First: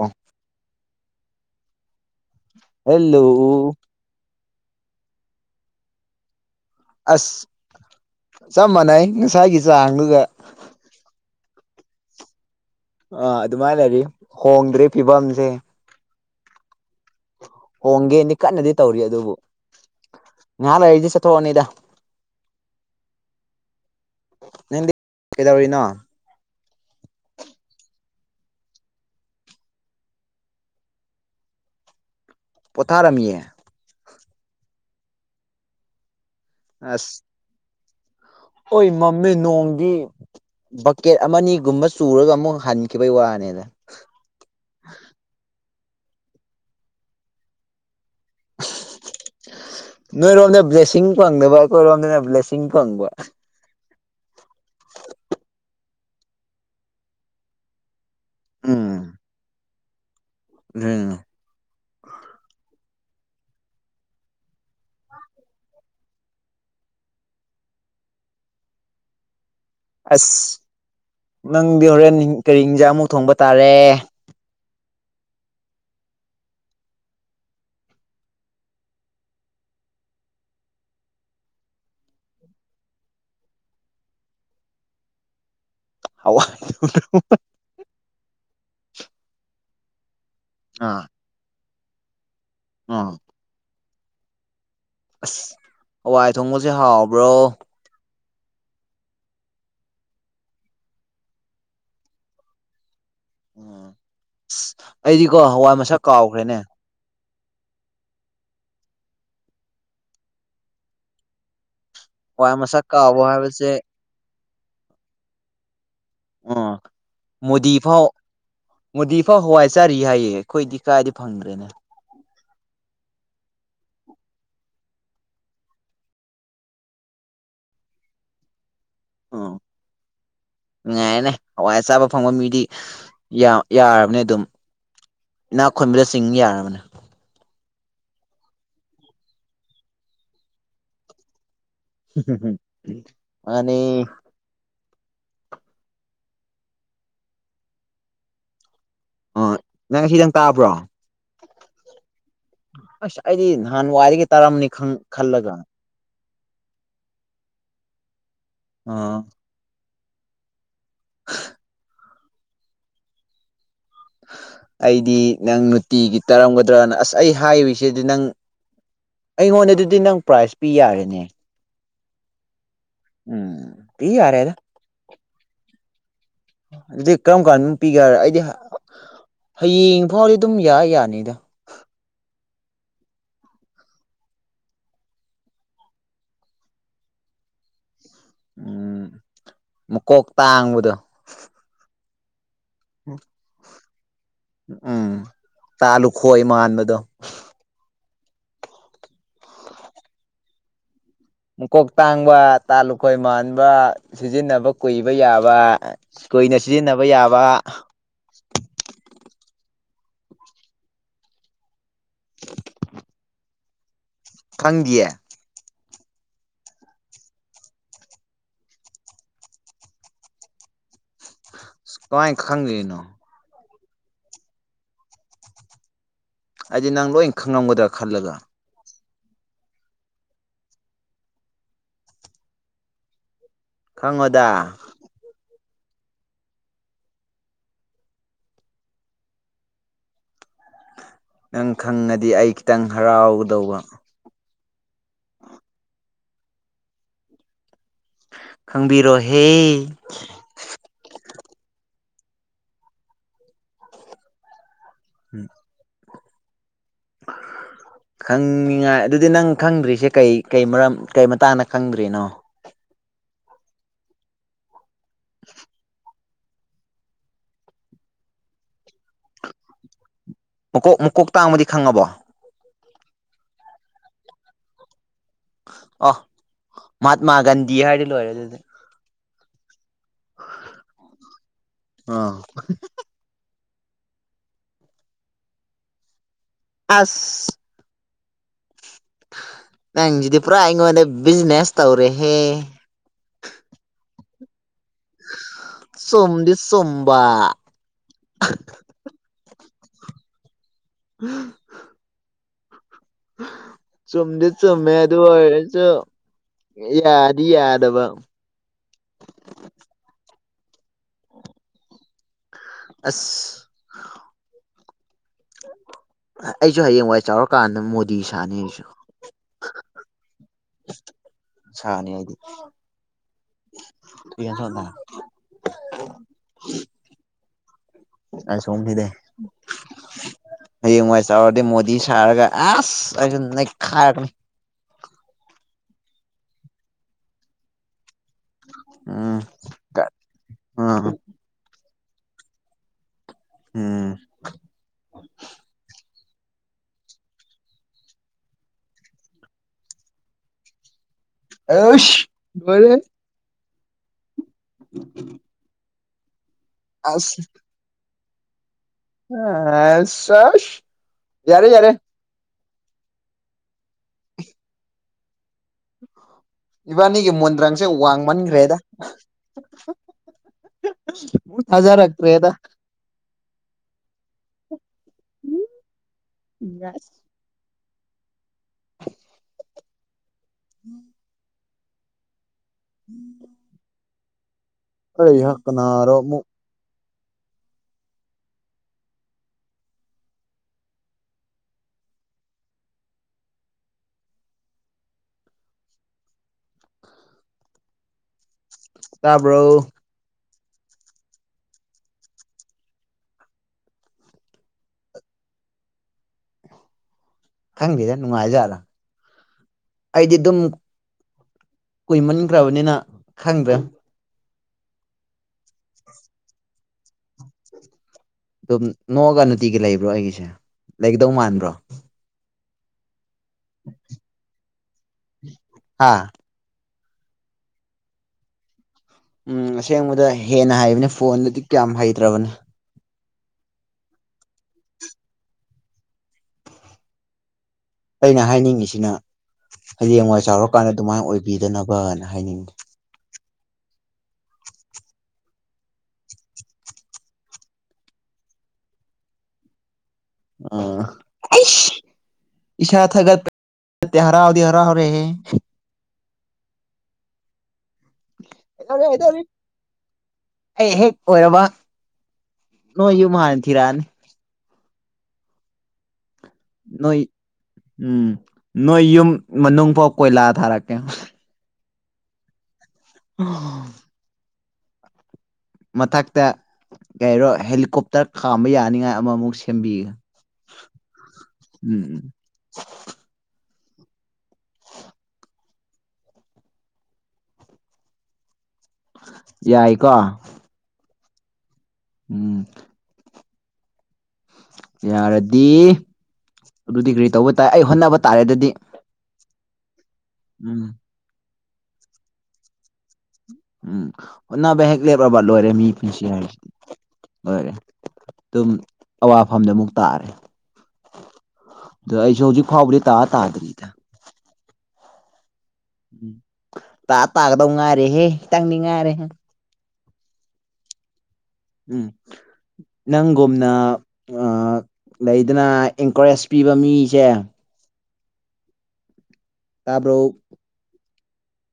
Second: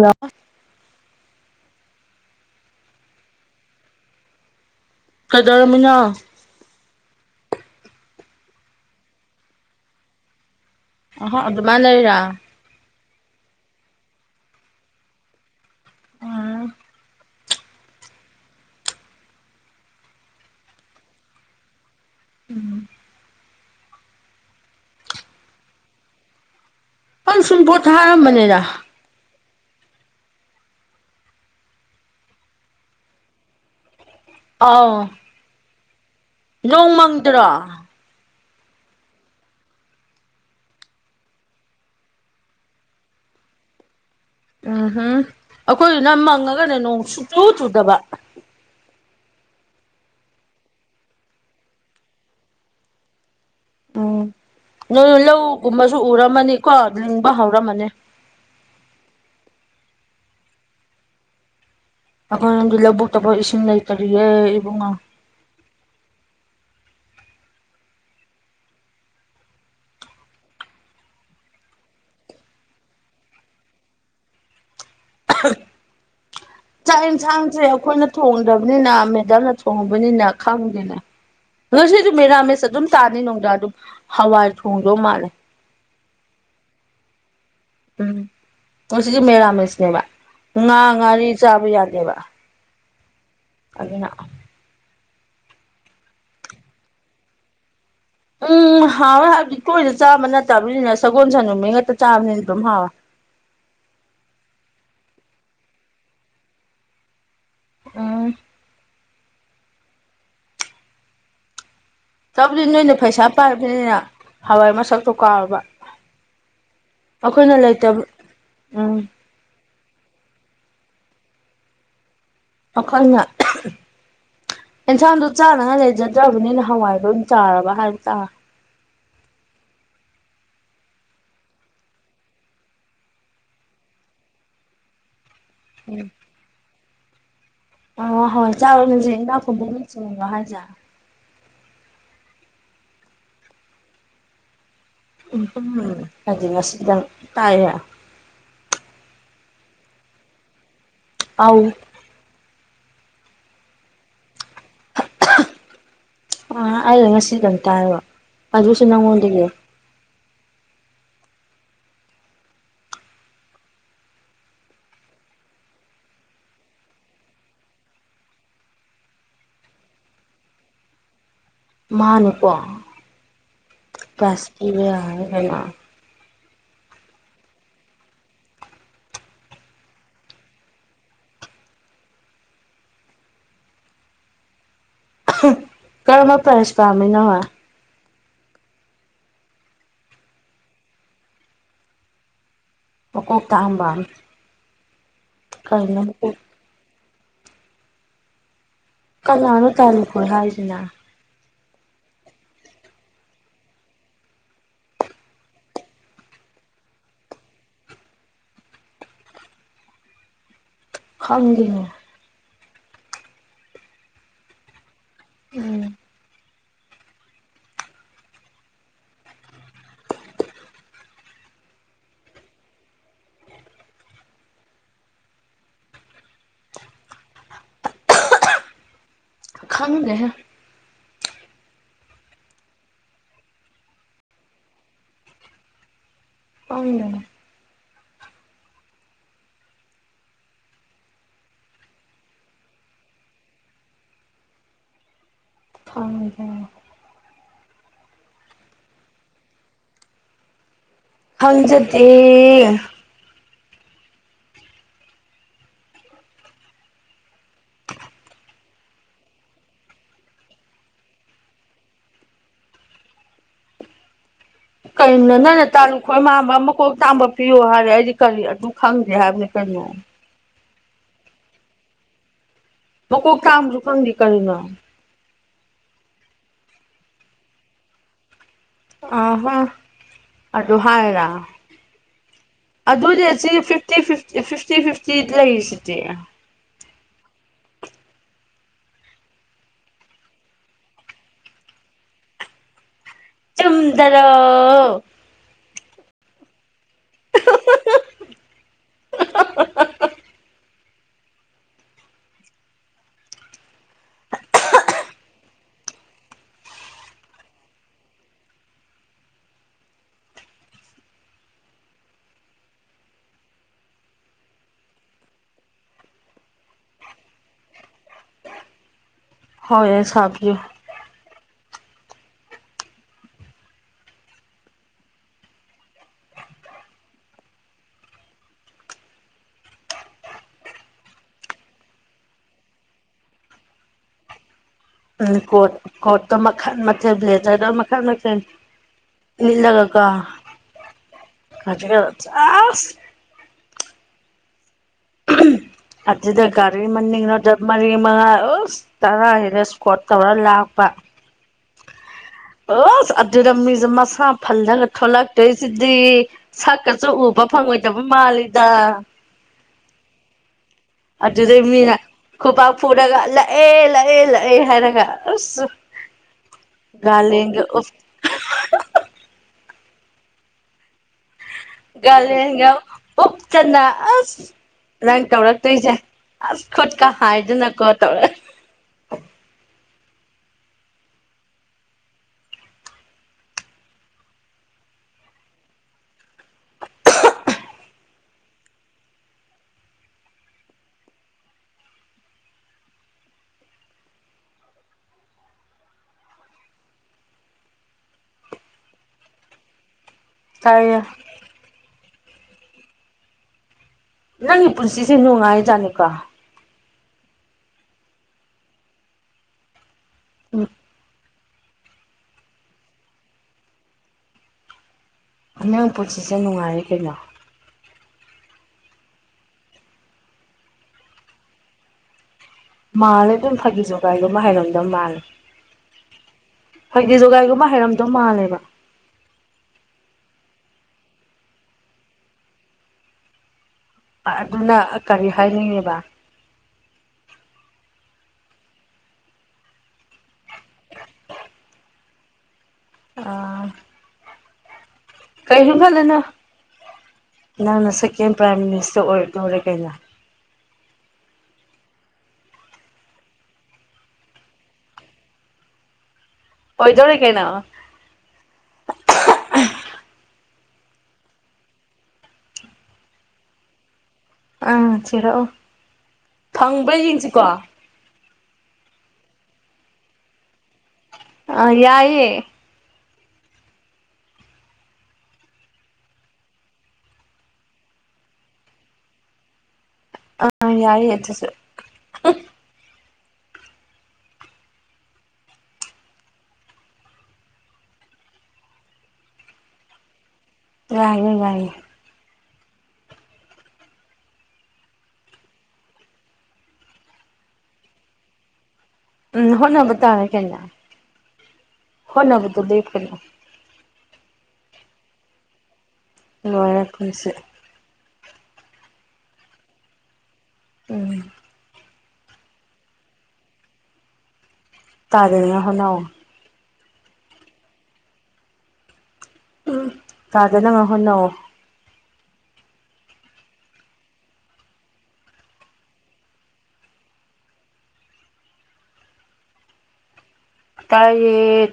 ꯑꯣ ꯍꯦꯜꯂꯣ ꯀꯩꯗꯧꯔꯝꯃꯥꯅꯣ ꯑꯁ ꯆꯞ ꯃꯥꯟꯅꯩ ꯉꯁꯥꯏꯒꯤ ꯆꯥꯡꯗꯨꯒ ꯑꯍꯣ ꯑꯗꯨꯃꯥꯏ ꯂꯧꯔꯤꯔꯣ ꯑꯥ ꯑꯗꯨꯃꯥꯏꯅ ꯂꯩꯔꯤ ꯍꯣꯡꯗ꯭ꯔꯤ ꯐꯤꯕꯝꯁꯦ ꯍꯣꯡꯒꯦꯗꯤ ꯀꯟꯅꯗꯤ ꯇꯧꯔꯤ ꯑꯗꯨꯕꯨ ꯉꯥꯏꯍꯥꯛ ꯂꯩꯔꯤꯗꯤ ꯆꯠꯊꯣꯛꯑꯅꯤꯗ ꯎꯝ ꯅꯪꯗꯤ ꯀꯩꯗꯧꯔꯤꯅꯣ ꯑ ꯁꯨꯝ ꯄꯣꯊꯥꯔꯝꯕꯅꯤꯗ ꯄꯣꯊꯥꯔꯝꯃꯤꯌꯦ ꯑꯥꯎ ꯅꯣꯡ ꯑꯁ ꯃꯪꯗ꯭ꯔꯣ ꯑꯣꯏ ꯃꯃꯦ ꯅꯣꯡꯒꯤ ꯕꯛꯀꯦꯠ ꯑꯃ ꯑꯅꯤꯒꯨꯝꯕ ꯆꯨꯔꯒ ꯑꯃꯨꯛ ꯍꯟꯈꯤꯕꯒꯤ ꯋꯥꯅꯤꯗ ꯎꯝ ꯎꯝ ꯑꯩꯈꯣꯏꯗꯨꯅ ꯃꯪꯉꯒꯅꯦ ꯅꯣꯡ ꯁꯨꯡꯆꯨ ꯆꯨꯗꯕ [inaudible] ꯅꯣꯏꯔꯣꯝꯗ ꯕ꯭ꯂꯦꯁꯤꯡ ꯐꯪꯗꯕ ꯑꯩꯈꯣꯏꯔꯣꯝꯗꯅ ꯕ꯭ꯂꯦꯁꯤꯡ ꯐꯪꯕ ꯎꯝ ꯅꯣꯏ ꯂꯧꯒꯨꯝꯕꯁꯨ ꯎꯔꯝꯃꯅꯤꯀꯣ ꯂꯤꯡꯕ ꯍꯧꯔꯝꯃꯅꯤ ꯎꯝ ꯎꯝ ꯑꯩꯈꯣꯏꯔꯣꯝꯗꯤ ꯂꯧꯕꯨꯛꯇꯐꯧ ꯏꯁꯤꯡ ꯂꯩꯇꯔꯤꯌꯦ ꯏꯕꯨꯡꯉꯣ ꯑꯁ ꯅꯪꯗꯤ ꯍꯣꯔꯦꯟ ꯀꯔꯤ ꯏꯟꯖꯥꯡꯃꯨꯛ ꯊꯣꯡꯕ ꯇꯥꯔꯦ [inaudible] ꯆꯥꯛ ꯌꯦꯟꯁꯥꯡꯁꯦ ꯑꯩꯈꯣꯏꯅ ꯊꯣꯡꯗꯕꯅꯤꯅ ꯃꯦꯗꯥꯝꯅ ꯊꯣꯡꯉꯨꯕꯅꯤꯅ ꯈꯪꯗꯦꯅ ꯉꯁꯤꯁꯨ ꯃꯦꯔꯥꯃꯦꯁ ꯑꯗꯨꯝ ꯇꯥꯅꯤ ꯅꯅꯨꯡꯗ꯭ꯔꯥ ꯑꯗꯨꯝ ꯍꯋꯥꯏ ꯊꯣꯡꯗꯧ ꯃꯥꯜꯂꯦ ꯍꯋꯥꯎ ꯎꯝ ꯃꯁꯤꯒꯤ ꯃꯦꯔꯥꯃꯤꯁꯅꯦꯕ ꯉꯥ ꯑꯥ ꯉꯥꯔꯤ ꯆꯥꯕ ꯌꯥꯗꯦꯕ ꯑꯥ ꯑꯗꯨꯅ ꯑꯁ ꯍꯋꯥꯏ ꯊꯣꯡꯕꯁꯦ ꯍꯥꯎꯕ꯭ꯔꯣ ꯎꯝ ꯎꯝ ꯍꯥꯎꯋꯦ ꯍꯥꯏꯕꯗꯤ ꯇꯣꯏꯅ ꯆꯥꯕ ꯅꯠꯇꯕꯅꯤꯅ ꯁꯒꯣꯜ ꯁꯦꯜ ꯅꯨꯃꯤꯠ ꯉꯛꯇ ꯆꯥꯕꯅꯤꯅ ꯑꯗꯨꯝ ꯍꯥꯎꯋꯦ ꯎꯝ ꯑꯁ ꯑꯩꯗꯤꯀꯣ ꯍꯋꯥꯏ ꯃꯁꯛ ꯀꯥꯎꯈ꯭ꯔꯦꯅꯦ ꯎꯝ ꯍꯋꯥꯏ ꯇꯧꯗꯤ ꯃꯁꯛ ꯅꯣꯏꯅ ꯀꯥꯎꯕ ꯄꯩꯁꯥ ꯍꯥꯏꯕꯁꯦ ꯄꯥꯏꯕꯅꯤꯅꯤꯅ ꯍꯋꯥꯏ ꯃꯁꯛꯇꯣ ꯀꯥꯎꯔꯕ ꯎ ꯑꯩꯈꯣꯏꯅ ꯃꯣꯗꯤ ꯐꯥꯎ ꯂꯩꯇꯕ ꯎꯝ ꯃꯣꯗꯤ ꯐꯥꯎ ꯍꯋꯥꯏ ꯆꯥꯔꯤ ꯍꯥꯏꯌꯦ ꯑꯩꯈꯣꯏꯗꯤ ꯀꯥꯏꯗꯤ ꯐꯪꯗ꯭ꯔꯦꯅꯦ ꯑꯈꯣꯏꯅ ꯑꯦꯟꯁꯥꯡꯗꯣ ꯆꯥꯅꯉꯥꯏ ꯂꯩꯖꯗ꯭ꯔꯕꯅꯤꯅ ꯍꯋꯥꯏꯔꯣ ꯑꯗꯨꯝ ꯆꯥꯔꯕ ꯍꯥꯏꯕ ꯇꯥꯔꯦ [inaudible] ꯅꯨꯡꯉꯥꯏꯔꯅꯦ ꯍꯋꯥꯏ ꯆꯥꯕ ꯐꯪꯕ ꯃꯤꯗꯤ ꯌꯥꯔꯕꯅꯦ ꯑꯗꯨꯝ ꯏꯅꯥꯛ ꯎꯝ ꯈꯨꯟꯕꯗ ꯆꯤꯡ ꯌꯥꯔꯕꯅꯦ ꯑꯣ ꯍꯣꯏ ꯆꯥꯎꯔꯒꯁꯦ ꯏꯅꯥꯎ ꯐꯕ ꯃꯆꯅꯤꯡꯕꯣ ꯍꯥꯏꯁꯦꯔ ꯃꯅꯦ ꯎꯝ ꯎꯝ ꯍꯥꯏꯗꯤ ꯉꯁꯤꯗꯪ ꯇꯥꯏꯌꯦ ꯑꯣ ꯅꯪ ꯉꯁꯤ ꯇꯪ ꯇꯥꯕ꯭ꯔꯣ ꯑꯥꯎ ꯑꯁ ꯑꯩꯗꯤ ꯅꯍꯥꯟ ꯋꯥꯏꯗꯒꯤ ꯇꯥꯔꯝꯅꯤ ꯈꯜꯂꯒ ꯑꯥ ꯑꯩꯩꯅ ꯉꯁꯤ ꯗꯪ ꯇꯥꯏꯕ ꯑꯗꯨꯁꯨ ꯑꯥ ꯅꯪꯉꯣꯟꯗꯒꯤ ꯑꯩꯗꯤ ꯅꯪ ꯅꯨꯡꯇꯤꯒꯤ ꯇꯥꯔꯝꯒꯗ꯭ꯔꯅ ꯑꯁ ꯑꯩ ꯍꯥꯏꯔꯤꯁꯤꯗꯤ ꯅꯪ ꯑꯩꯉꯣꯟꯗ ꯑꯗꯨꯗꯤ ꯅꯪ ꯄ꯭ꯔꯥꯏꯖ ꯄꯤ ꯌꯥꯔꯦꯅꯦ ꯃꯥꯅꯤꯀꯣ ꯎꯝ ꯄꯤ ꯄꯔꯥꯏꯁ ꯌꯥꯔꯦꯗ ꯄꯤꯕ [unintelligible] ꯑꯗꯨꯗꯤ ꯀꯔꯝ ꯀꯥꯟꯗ ꯄꯤꯒꯦ ꯍꯥꯏꯔ ꯑꯩꯗꯤ ꯍꯥꯌꯦꯡ ꯐꯥꯎꯗꯤ ꯑꯗꯨꯝ ꯌꯥ ꯌꯥꯅꯤꯗ ꯀꯔꯃ ꯄ꯭ꯔꯥꯏꯁ ꯄꯥꯝꯃꯤꯅꯃ ꯃꯀꯣꯛ ꯇꯥꯡꯕꯗꯣ ꯃꯀꯣꯛ ꯇꯥꯡꯕ ꯎꯝ ꯀꯩꯅꯣ ꯃꯀꯣꯛ ꯇꯥꯂꯨꯈꯣꯏ ꯃꯟꯕꯗꯣ ꯀꯅꯥꯅꯣ ꯇꯥꯂꯨꯈꯣꯏ ꯍꯥꯏꯖꯅꯥ ꯃꯀꯣꯛ ꯇꯥꯡꯕ ꯇꯥ ꯂꯨꯈꯣꯏ ꯃꯟꯥꯟꯕ ꯁꯤꯖꯤꯟꯅꯕ ꯀꯨꯏꯕ ꯌꯥꯕ꯫ ꯀꯣꯏꯅ ꯁꯤꯖꯤꯟꯅꯕ ꯌꯥꯕ [unintelligible] ꯈꯪꯒꯤꯅꯦ [unintelligible] ꯈꯪꯤꯌꯥ ꯎꯝ ꯀꯥꯏ ꯈꯪꯒꯦꯩꯅꯣ ꯍꯥꯏꯗꯤ ꯅꯪ ꯂꯣꯏ ꯈꯪꯂꯝꯝꯒꯗ꯭ꯔꯥ ꯈꯜꯂꯒ ꯈꯪꯒꯦꯍꯦ ꯈꯪꯉꯣꯗ ꯑꯥꯎꯗꯅꯦ ꯅꯪ ꯈꯪꯉꯗꯤ ꯑꯩ ꯈꯤꯇꯪ ꯍꯔꯥꯎꯗꯧꯕ ꯍꯗ ꯈꯪꯕꯤꯔꯣꯍꯦ ꯍꯪꯖꯗꯦ ꯎꯝ [unintelligible] ꯈꯪꯅꯤꯡꯉꯥꯏ ꯑꯗꯨꯗꯤ ꯅꯪ ꯈꯪꯗ꯭ꯔꯤꯁꯦ ꯀꯩ ꯀꯩ ꯃꯔꯝ ꯀꯩ ꯃꯇꯥꯡꯗ ꯈꯪꯗ꯭ꯔꯤꯅꯣ ꯀꯩ ꯅ ꯅ ꯇꯥꯨ ꯑꯩꯈꯣꯏ ꯃꯥꯟꯕ ꯃꯀꯣꯛ ꯇꯥꯡꯝꯕ ꯄꯤꯌꯣ ꯍꯥꯏꯔꯦ ꯑꯩꯗꯤ ꯀꯔꯤ ꯑꯗꯨ ꯈꯪꯗꯦ ꯍꯥꯏꯕꯅꯤ ꯀꯩꯅꯣ ꯃꯀꯣꯛ ꯃꯨꯀꯣꯛ ꯇꯥꯡꯕꯗꯤ ꯈꯪꯉꯕꯣ ꯃ ꯀ ꯀ ꯑꯃꯔꯀꯥꯟꯗꯤ ꯀꯔꯦꯅ ꯑ ꯃꯍꯥꯇꯃꯥ ꯒꯥꯟꯙꯤ ꯍꯥꯏꯔꯗꯤ ꯂꯣꯏꯔꯦ ꯑꯗꯨꯗꯤ ꯑ ꯍ ꯑꯗꯨꯗ ꯍꯥꯏꯔ ꯑꯥ ꯑꯗꯨꯗꯤ ꯑꯁꯤ ꯐꯤꯐꯇꯤ ꯐꯤꯐꯇꯤ ꯐꯤꯐꯇꯤ ꯂꯩꯔꯤꯁꯤꯅꯦꯦ ꯑꯁ ꯅꯪꯁꯤꯗꯤ ꯄꯨꯔꯥ ꯑꯩꯉꯣꯟꯗ ꯕꯤꯖꯤꯅꯦꯁ ꯇꯧꯔꯦꯍꯦ ꯆꯨꯝꯗ꯭ꯔꯣ ꯁꯣꯝꯗꯤ ꯁꯣꯝꯕ ꯎꯝ ꯆꯗꯤ ꯆꯃꯦ ꯑꯗꯨ ꯍꯔꯦꯁꯨ ꯌꯥꯗ ꯌꯥꯗꯕ [unintelligible] ꯑꯁ ꯑꯩꯁꯨ ꯍꯌꯦꯡꯋꯥꯏ ꯆꯥꯎꯔꯀꯥꯟꯗ ꯃꯣꯗꯤ ꯁꯥꯅꯤ ꯑꯩꯁꯨ ꯍꯣꯏ ꯑꯦꯁꯐꯖꯣ ꯁꯥꯅꯤ ꯑꯩꯗꯤ ꯀꯁꯗ ꯑ ꯁꯣꯝꯊꯗꯦ ꯍꯌꯦꯡꯋꯥꯏ ꯆꯥꯎꯔꯗꯤ ꯃꯣꯗꯤ ꯁꯥꯔꯒ ꯑꯁ ꯑꯩꯁꯨ ꯅꯦꯛ ꯈꯥꯏꯔꯛꯀꯅꯤ ꯀꯣꯔꯣꯠ ꯀꯣꯔꯠꯇ ꯃꯈꯜ ꯃꯊꯦꯜ ꯕ꯭ꯂꯦꯗꯔꯗ ꯃꯈꯜ ꯃꯈ ꯎꯝ ꯜꯗꯒꯀ ꯎꯝ ꯈ ꯑ ꯎꯝ ꯎ ꯑꯗꯨꯗ ꯒꯥꯔꯤ ꯃꯅꯤꯡꯅꯣꯗ ꯃꯔꯤ ꯃꯉꯥ ꯇꯔꯥ ꯍꯔꯦ ꯏꯁꯀꯣꯠ ꯇꯧꯔ ꯂꯥꯛꯄ ꯑꯁ ꯂꯣꯏꯔꯦ ꯑꯣ ꯑꯗꯨꯔꯃꯤ ꯃꯁꯥ ꯐꯜꯂꯒ ꯊꯂꯛꯇꯣꯏꯁꯤꯗꯤ ꯁꯛꯀꯁꯨ ꯎꯕ ꯐꯪꯉꯣꯏꯗꯕ ꯃꯥꯂꯤꯗ ꯑ ꯁꯣꯁ ꯌꯥꯔꯦ ꯌꯥꯔꯦ ꯄꯨꯔꯒ ꯂꯥꯛꯑꯦ ꯂꯥꯛꯑꯦ ꯂꯥꯛꯑꯦ ꯍꯥꯏꯔꯒ ꯑꯁ ꯏꯕꯥꯅꯤꯒꯤ ꯒꯥꯔꯂꯦꯟꯒ ꯃꯨꯟꯗ꯭ꯔꯪꯁꯦ ꯎꯞ ꯋꯥꯡꯃꯟꯈ꯭ꯔꯦꯗ ꯒꯔꯟ ꯊꯥꯖꯔꯛꯇ꯭ꯔꯦꯗ ꯉꯥꯡ ꯑꯣ ꯆꯠꯅ ꯑꯁ ꯅꯪ ꯀꯧꯔꯛꯇꯣꯏꯁꯦ ꯑꯁ ꯈꯨꯠꯀ ꯍꯥꯏꯗꯅ ꯀꯣꯠ ꯇꯧꯔꯦ ꯎꯝ ꯎꯝ ꯑꯩ ꯍꯛ ꯀꯥꯅꯔꯣ ꯑꯃꯨꯛ ꯇꯥꯕ꯭ꯔꯣ ꯇꯥꯢꯌꯦ ꯅꯪ ꯄꯨꯟꯁꯤꯁꯦ ꯅꯨꯡꯉꯥꯏꯖꯥꯅꯤꯀꯣ ꯈꯪꯗꯦꯗꯦ ꯅꯨꯡꯉꯥꯏꯖꯥꯠꯂꯥ ꯑꯩꯗꯤ ꯑꯗꯨꯝ ꯎꯝ ꯀꯨꯏꯃꯟꯈ꯭ꯔꯕꯅꯤꯅ ꯈꯪꯗ꯭ꯔꯦ ꯅꯪ ꯄꯨꯟꯁꯤꯁꯦ ꯅꯨꯡꯉꯥꯏꯔꯦ ꯀꯩꯅꯣ ꯑꯗꯨꯝ ꯅꯣꯛꯑꯒ ꯅꯨꯡꯇꯤꯒꯤ ꯂꯩꯕ꯭ꯔꯣ ꯑꯩꯒꯤꯁꯦ ꯂꯩꯒꯗꯧ ꯃꯥꯟꯕ꯭ꯔꯣ ꯃꯥꯜꯂꯦ ꯑꯗꯨꯝ ꯐꯥꯒꯤ ꯖꯨꯒꯥꯢ ꯒꯨꯝꯕ ꯍꯥꯏꯔꯝꯗꯧ ꯃꯥꯜꯂꯦ ꯍꯥꯥ ꯍꯥꯏꯗꯤ ꯖꯒꯣꯏꯒꯨꯝꯕ ꯍꯩꯔꯝꯗꯧ ꯃꯥꯜꯂꯦꯕ ꯎꯝ ꯑꯁꯦꯡꯕꯗ ꯍꯦꯟꯅ ꯍꯩꯕꯅꯤ ꯐꯣꯟꯗꯨꯗꯤ ꯀꯌꯥꯝ ꯍꯩꯇ꯭ꯔꯕꯅꯤ ꯑꯗꯨꯅ ꯀꯔꯤ ꯍꯥꯏꯅꯤꯡꯉꯤꯕ ꯑꯩꯅ ꯍꯥꯏꯅꯤꯡꯉꯤꯁꯤꯅ ꯍꯌꯦꯡꯋꯥꯏ ꯆꯥꯎꯔꯀꯥꯟꯗ ꯑꯗꯨꯃꯥꯏꯅ ꯑꯣꯏꯕꯤꯗꯅꯕ ꯍꯥꯏꯅꯤꯡꯉꯤ ꯑꯥ ꯀꯔꯤꯝ ꯈꯜꯂꯨꯅꯣ ꯅꯪꯅ ꯁꯦꯀꯦꯟ ꯄ꯭ꯔꯥꯏꯝ ꯃꯤꯅꯤꯁꯇꯔ ꯑꯣꯏꯔꯗꯧꯔꯦ ꯀꯩꯅꯣ ꯑꯥ ꯑꯩꯁ ꯏꯁꯥ ꯊꯒꯠ ꯍꯔ ꯍꯥꯔꯥꯎꯗꯤ ꯍꯔꯥꯎꯔꯦꯍꯦ ꯑꯣꯏꯗꯧꯔꯦ ꯀꯩꯅꯣ ꯀꯩꯗꯧꯔꯦ ꯀꯩꯗꯧꯔꯤ ꯑꯩ ꯍꯦꯛ ꯑꯣꯏꯔꯕ ꯅꯣꯏ ꯌꯨꯝ ꯍꯅ ꯊꯤꯔꯛꯑꯅꯤ ꯑꯥꯪ ꯊꯤꯔꯛꯑꯣ ꯐꯪꯕ꯭ꯔꯥ ꯅꯣꯏ ꯌꯦꯡꯁꯤꯀꯣ ꯎꯝ ꯅꯣꯏ ꯌꯨꯝ ꯃꯅꯨꯡꯐꯥꯎ ꯀꯣꯏꯂꯥ ꯊꯥꯔꯛ ꯑ ꯌꯥꯢꯌꯦ ꯑꯣ ꯃꯊꯛꯇ ꯀꯩꯔꯣ ꯍꯦꯂꯤꯀꯣꯞꯇꯔ ꯈꯥꯝꯕ ꯌꯥꯅꯤꯡꯉꯥꯏ ꯑꯃꯃꯨꯛ ꯁꯤ ꯆꯦꯝꯕꯤꯒ ꯑꯥ ꯌꯥꯏꯌꯦ ꯑꯗꯨꯁꯨ ꯎꯝ ꯌꯥꯏ ꯀꯣ ꯉꯥꯏꯌꯦ ꯉꯥꯏꯌꯦ ꯎꯝ ꯌꯥꯔꯗꯤ ꯑꯗꯨꯗꯤ ꯀ꯭ꯔꯤ ꯇꯧꯕ ꯇꯥꯏ ꯑꯩ ꯍꯣꯠꯅꯕ ꯇꯥꯔꯦ ꯑꯗꯨꯗꯤ ꯇꯔꯦ ꯀꯩꯅꯣ ꯎꯝ ꯍꯣꯠꯅꯕꯗꯨꯗꯩ ꯀꯩꯅꯣ ꯎꯝ ꯑꯣꯟꯅꯕ ꯍꯦꯛ ꯂꯦꯞꯕ ꯂꯣꯏꯔꯦ ꯃꯤ ꯄꯨꯟꯁꯤ ꯍꯥꯏꯕꯁꯤꯗꯤ ꯂꯣꯏꯔꯦ ꯄꯨꯟꯁꯤ ꯂꯣꯏꯔꯦ ꯑꯗꯨꯝ ꯑꯋꯥꯐꯝꯗ ꯑꯃꯨꯛ ꯇꯥꯔꯦ ꯎꯝ ꯑꯗꯣ ꯑꯩꯁꯨ ꯍꯧꯖꯤꯛ ꯐꯥꯎꯕꯗꯤ ꯇꯥ ꯇꯥꯗ꯭ꯔꯤꯗ ꯇꯥꯗꯅ ꯍꯣꯠꯅꯧ ꯇꯥ ꯇꯥꯒꯗꯧ ꯉꯥꯏꯔꯦꯍꯦ ꯈꯤꯇꯪꯗꯤ ꯉꯥꯏꯔꯦ ꯇꯥꯗꯅꯕ ꯍꯣꯠꯅꯧ ꯎꯝ ꯅꯪꯒꯨꯝꯅ ꯑ ꯂꯩꯗꯅ ꯏꯟꯀꯔꯦꯖ ꯄꯤꯕ ꯃꯤꯁꯦ ꯇꯥꯕ꯭ꯔꯣ ꯇꯥꯢꯌꯦ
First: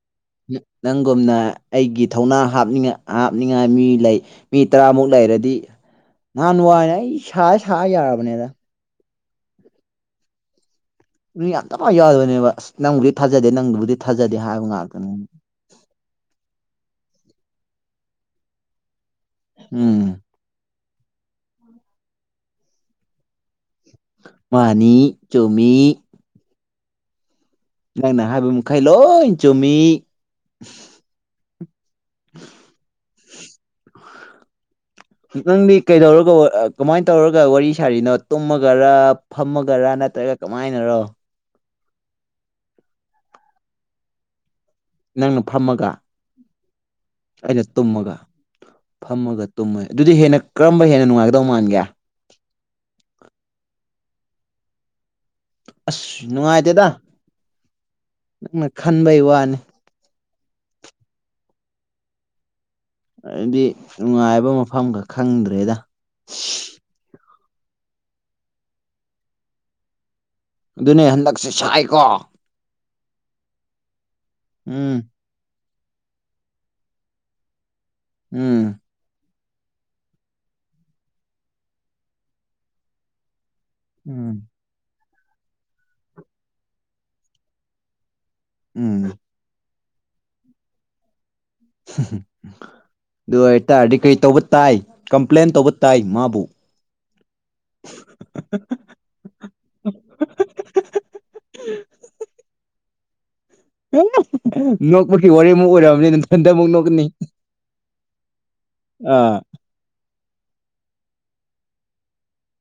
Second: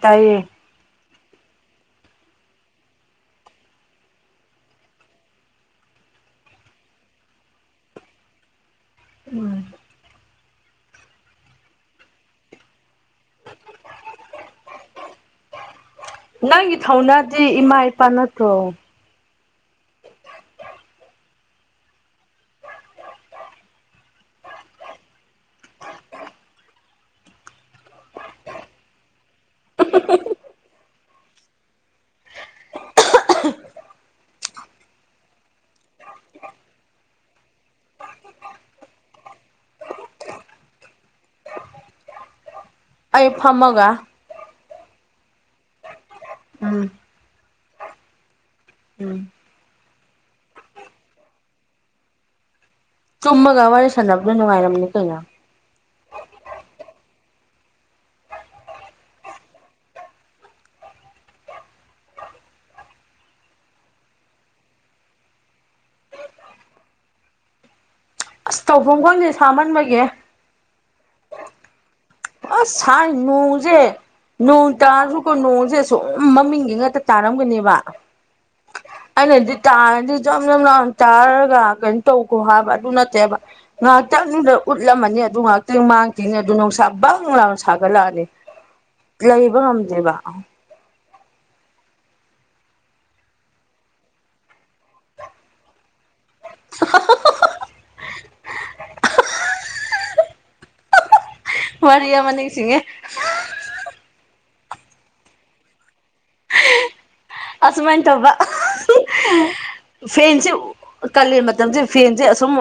ꯅꯪ ꯨꯝꯅ ꯑꯩꯒꯤ ꯊꯧꯅꯥ ꯍꯥ ꯍꯥꯞꯅꯤꯡꯉꯥꯏ ꯃꯤ ꯂꯩ ꯃꯤ ꯇꯔꯥꯃꯨꯛ ꯂꯩꯔꯗꯤ ꯅꯍꯥꯟ ꯅꯨꯡꯉꯥꯏꯅꯦ ꯑꯩ ꯁꯥ ꯁꯥ ꯌꯥꯔꯕꯅꯦꯗ ꯎꯝ ꯑꯗ ꯃꯥ ꯌꯥꯗꯕꯅꯦꯕ ꯅꯪꯕꯨꯗꯤ ꯊꯥꯖꯗꯦ ꯅꯪꯗꯨꯕꯨꯗꯤ ꯊꯥꯖꯗꯦ ꯍꯥꯏꯕ ꯉꯥꯛꯇꯅꯤ ꯁꯤ ꯏꯃꯥ ꯏꯄꯥ ꯅꯠꯇ꯭ꯔꯣ ꯎꯝ ꯃꯅꯤ ꯆꯨꯃꯤ ꯅꯪꯅ ꯍꯥꯏꯕꯃꯈꯥꯏꯂꯣ ꯏ ꯆꯃꯤ [inaudible] ꯇꯪꯗꯤ ꯀꯩꯗꯧꯔꯒ ꯀꯃꯥꯏꯅ ꯇꯧꯔꯒ ꯋꯥꯔꯤ ꯁꯥꯔꯤꯅꯣ ꯇꯨꯝꯃꯒꯔ ꯐꯝꯃꯒꯔꯅ ꯅꯠꯇ꯭ꯔꯒ ꯀꯃꯥꯏꯅꯔꯣ ꯑꯩ ꯐꯝꯃꯒ ꯅꯪꯅ ꯐꯝꯃꯒ ꯎꯝ ꯑꯩꯅ ꯇꯨꯝꯃꯒ ꯎꯝ ꯐꯝꯃꯒ ꯇꯨꯝꯃ ꯑꯗꯨꯗꯤ ꯍꯦꯟꯅ ꯀꯔꯝꯕ ꯍꯦꯟꯅ ꯅꯨꯡꯉꯥꯏꯒꯗꯧ ꯃꯥꯟꯒꯦ ꯆꯨꯝꯃꯒ ꯋꯥꯔꯤ ꯁꯥꯟꯅꯕꯗꯣ ꯅꯨꯡꯉꯥꯏꯔꯝꯅꯤ ꯀꯩꯅꯣ ꯑꯁ ꯅꯨꯡꯉꯥꯏꯇꯦꯗ ꯅꯪꯅ ꯈꯟꯕꯩ ꯋꯥꯅꯤ ꯍꯥꯏꯗꯤ ꯅꯨꯡꯉꯥꯏꯕ ꯃꯐꯝ ꯈꯛ ꯈꯪꯗ꯭ꯔꯦꯗ ꯑꯁ ꯇꯧꯐꯝꯣꯡ ꯈꯣꯟꯁꯦ ꯁꯥꯃꯟꯕꯒꯦ ꯑꯗꯨꯅꯦ ꯍꯟꯗꯛꯁꯦ ꯁꯥꯏꯀꯣ ꯑꯁ ꯁꯥꯏ ꯅꯣꯡꯁꯦ ꯅꯣꯡ ꯎꯝ ꯇꯥꯔꯁꯨꯀꯣ ꯅꯣꯡꯁꯦ ꯁꯨꯝ ꯃꯃꯤꯡꯒꯤ ꯉꯥꯛꯇ ꯇꯥꯔꯝꯒꯅꯦꯕ ꯎꯝ ꯑꯩꯅꯗꯤ ꯇꯥꯔꯗꯤ ꯌꯥꯝꯖꯝ ꯂ ꯇꯥꯔꯒ ꯀꯩꯅꯣ ꯇꯧꯈꯣ ꯍꯥꯏꯕ ꯑꯗꯨ ꯅꯠꯇꯦꯕ ꯎꯝ ꯉꯥꯏꯍꯥꯛꯇꯪꯗ ꯎꯠꯂꯝꯃꯅꯤ ꯑꯗꯨ ꯉꯥꯏꯍꯥꯛꯇꯪ ꯃꯥꯡꯈꯤꯅꯤ ꯑꯗꯨ ꯅꯨꯡꯁꯥ ꯕꯪ ꯂꯥꯎꯅ ꯁꯥꯒꯠꯂꯛꯑꯅꯤ ꯎꯝ ꯂꯩꯕ ꯉꯝꯗꯦꯕ ꯑꯗꯨ ꯑꯣꯏꯇꯥꯔꯗꯤ ꯀꯔꯤ ꯇꯧꯕ ꯇꯥꯏ ꯀꯝꯄ꯭ꯂꯦꯟ ꯇꯧꯕ ꯇꯥꯏ ꯃꯥꯕꯨ ꯃꯔꯤꯌꯥ ꯃꯅꯤꯁꯤꯡꯉꯦ ꯅꯣꯛꯄꯁꯤ ꯋꯥꯔꯤꯃꯨꯛ ꯑꯣꯏꯔꯑꯕꯅꯤꯊꯟꯗ ꯑꯃꯨꯛ ꯅꯣꯛꯀꯅꯤ ꯑꯁꯨꯃꯥꯏꯅ ꯇꯧꯕ ꯑꯥ ꯐꯦꯟꯁꯦ ꯀꯥꯂꯦꯟ ꯃꯇꯝꯁꯦ ꯐꯦꯟꯁꯦ ꯑ ꯁꯨꯝ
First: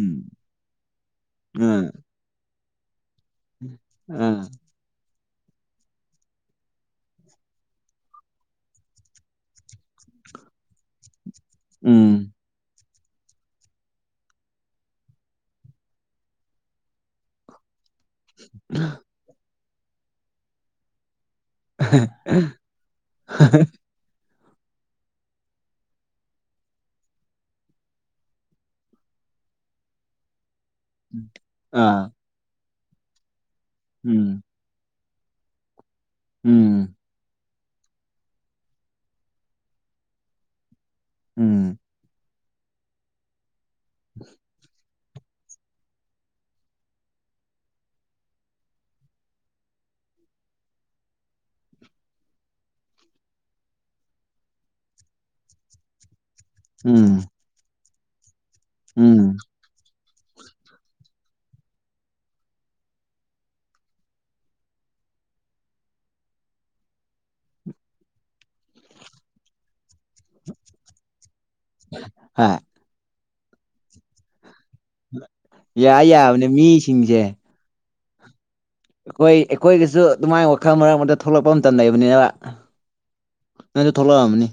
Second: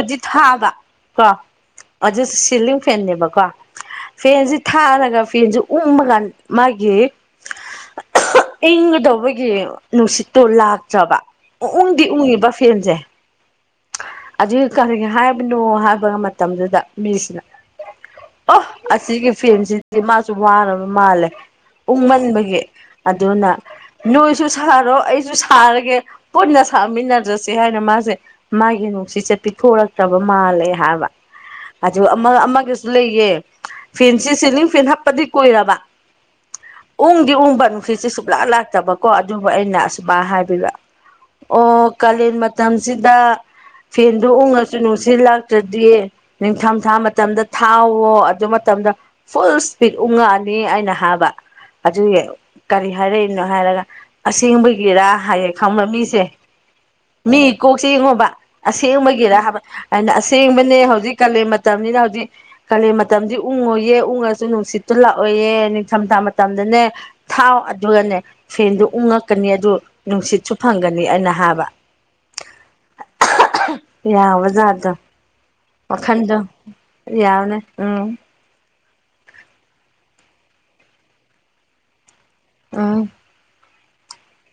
ꯎꯝ ꯊꯥꯕ ꯀꯣ ꯑꯥ ꯑꯗꯨ ꯁꯤꯂꯤꯡ ꯐꯦꯕꯀꯣ ꯀꯣ ꯑꯥ ꯐꯦꯟꯁꯤ ꯊꯥꯔꯒ [unintelligible] [unintelligible] ꯑꯩꯈꯣꯏꯒꯤ ꯅꯨꯡꯁꯤꯠꯇꯣ ꯂꯥꯛꯇ꯭ꯔꯕ ꯎꯪꯗꯤ ꯎꯝ ꯎꯪꯉꯤꯕ ꯐꯦꯟꯁꯦ ꯑꯗꯨ ꯀꯔꯤꯒꯤ ꯍꯥꯏꯕꯅꯣ ꯍꯥꯏꯕ ꯃꯇꯝꯗꯨꯗ ꯃꯤꯁꯤꯅ ꯑꯣ ꯑꯁꯤꯒꯤ ꯐꯦꯟꯁꯤꯗꯤ ꯃꯥꯁꯨ ꯋꯥꯅꯕ ꯃꯥꯜꯂꯦ ꯎꯪꯃꯟꯕꯒꯤ ꯑꯗꯨꯅ ꯅꯣꯏꯁꯨ ꯁꯥꯔꯣ ꯑꯩꯁꯨ ꯁꯥꯔꯒꯦ ꯄꯨꯟꯅ ꯁꯥꯃꯤꯟꯅꯔꯁꯤ ꯍꯥꯏꯅ ꯃꯥꯁꯦ ꯃꯥꯒꯤ ꯅꯨꯡꯁꯤꯁꯦ ꯄꯤꯊꯣꯔꯛꯇ꯭ꯔꯕ ꯃꯥꯜꯂꯦ ꯍꯥꯏꯕ ꯑꯗꯨꯒ ꯑꯥ ꯑꯃ ꯑꯃꯒꯁꯨ ꯂꯩꯌꯦ ꯐꯦꯟꯁꯤ ꯎꯝ ꯁꯤꯂꯤꯡ ꯐꯦꯟ ꯍꯥꯞꯄꯗꯤ ꯀꯣꯏꯔꯕ ꯎꯝ ꯎꯪꯗꯤ ꯎꯡꯕ ꯅꯨꯡꯁꯤꯠꯁꯤ ꯁꯨꯡꯛꯂꯥ ꯂꯥꯛꯇꯕꯀꯣ ꯑꯗꯨꯕꯨ ꯑꯩꯅ ꯑꯁꯨꯃ ꯍꯥꯏꯕꯤꯕ ꯎꯝ ꯑꯣ ꯀꯥꯟ ꯃꯇꯝꯁꯤꯗ ꯐꯦꯟꯗꯣ ꯎ ꯉꯁꯅ ꯁꯤ ꯂꯥꯛꯇ꯭ꯔꯗꯤ ꯅꯤꯡꯊꯝ ꯊꯥ ꯃꯇꯝꯗ ꯊꯥꯎꯋꯣ ꯑꯗꯨ ꯃꯇꯝꯗ ꯐꯨꯜ ꯏꯁꯄꯤꯠ ꯎꯉꯛꯑꯅꯤ ꯑꯩꯅ ꯍꯥꯕ ꯑꯗꯨꯒꯤ ꯀꯔꯤ ꯍꯥꯏꯔꯛꯏꯅꯣ ꯍꯥꯏꯔꯒ ꯑꯁꯦꯡꯕꯒꯤꯔ ꯍꯥꯏꯌꯦ ꯈꯪꯕ ꯃꯤꯁꯦ ꯎꯝ ꯃꯤ ꯀꯣꯛ ꯆꯦ ꯌꯦꯡꯉꯣꯕ ꯎꯝ ꯑꯁꯦꯡꯕꯒꯤꯔ ꯍꯥꯏꯕ ꯍꯥꯏꯅ ꯑꯁꯦꯡꯕꯅꯦ ꯍꯧꯖꯤꯛ ꯀꯥꯂꯦꯟ ꯃꯇꯝꯅꯤꯅ ꯍꯧꯖꯤꯛ ꯀꯥꯂꯦꯟ ꯃꯇꯝꯗꯤ ꯎꯪꯉꯣꯏꯌꯦ ꯎꯡꯉꯁꯨ ꯅꯨꯡꯁꯤꯠ ꯇꯨ ꯂꯥꯛꯑꯣꯏꯌꯦ ꯅꯤꯡꯊꯝꯊꯥ ꯃꯇꯝꯗꯅꯦ ꯊꯥꯎ ꯑꯗꯨꯒꯅꯦ ꯐꯦꯟꯗ ꯎꯪꯉꯛꯀꯅꯤ ꯑꯗꯨ ꯅꯨꯡꯁꯤꯠꯁꯨ ꯐꯪꯒꯅꯤ ꯑꯩꯅ ꯍꯥꯏꯕ ꯍꯥꯏ ꯌꯥꯕꯖꯥꯗ ꯌꯥ ꯋꯥꯈꯟꯗꯣ ꯌꯥꯕꯅꯦ ꯃꯤꯁꯤꯡꯁꯦ ꯌꯥꯎꯅ ꯎꯝ ꯑꯩꯈꯣꯏ ꯑꯩꯈꯣꯏꯒꯤꯁꯨ ꯑꯗꯨꯃꯥꯏꯅ ꯋꯥꯈꯜ ꯃꯔꯛ ꯑꯃ ꯊꯣꯛꯂꯛꯄ ꯃꯇꯝ ꯂꯩꯕꯅꯤꯅ ꯎꯝ ꯅꯁꯨ ꯊ ꯊꯣꯛꯂꯛ ꯂꯝꯅꯤ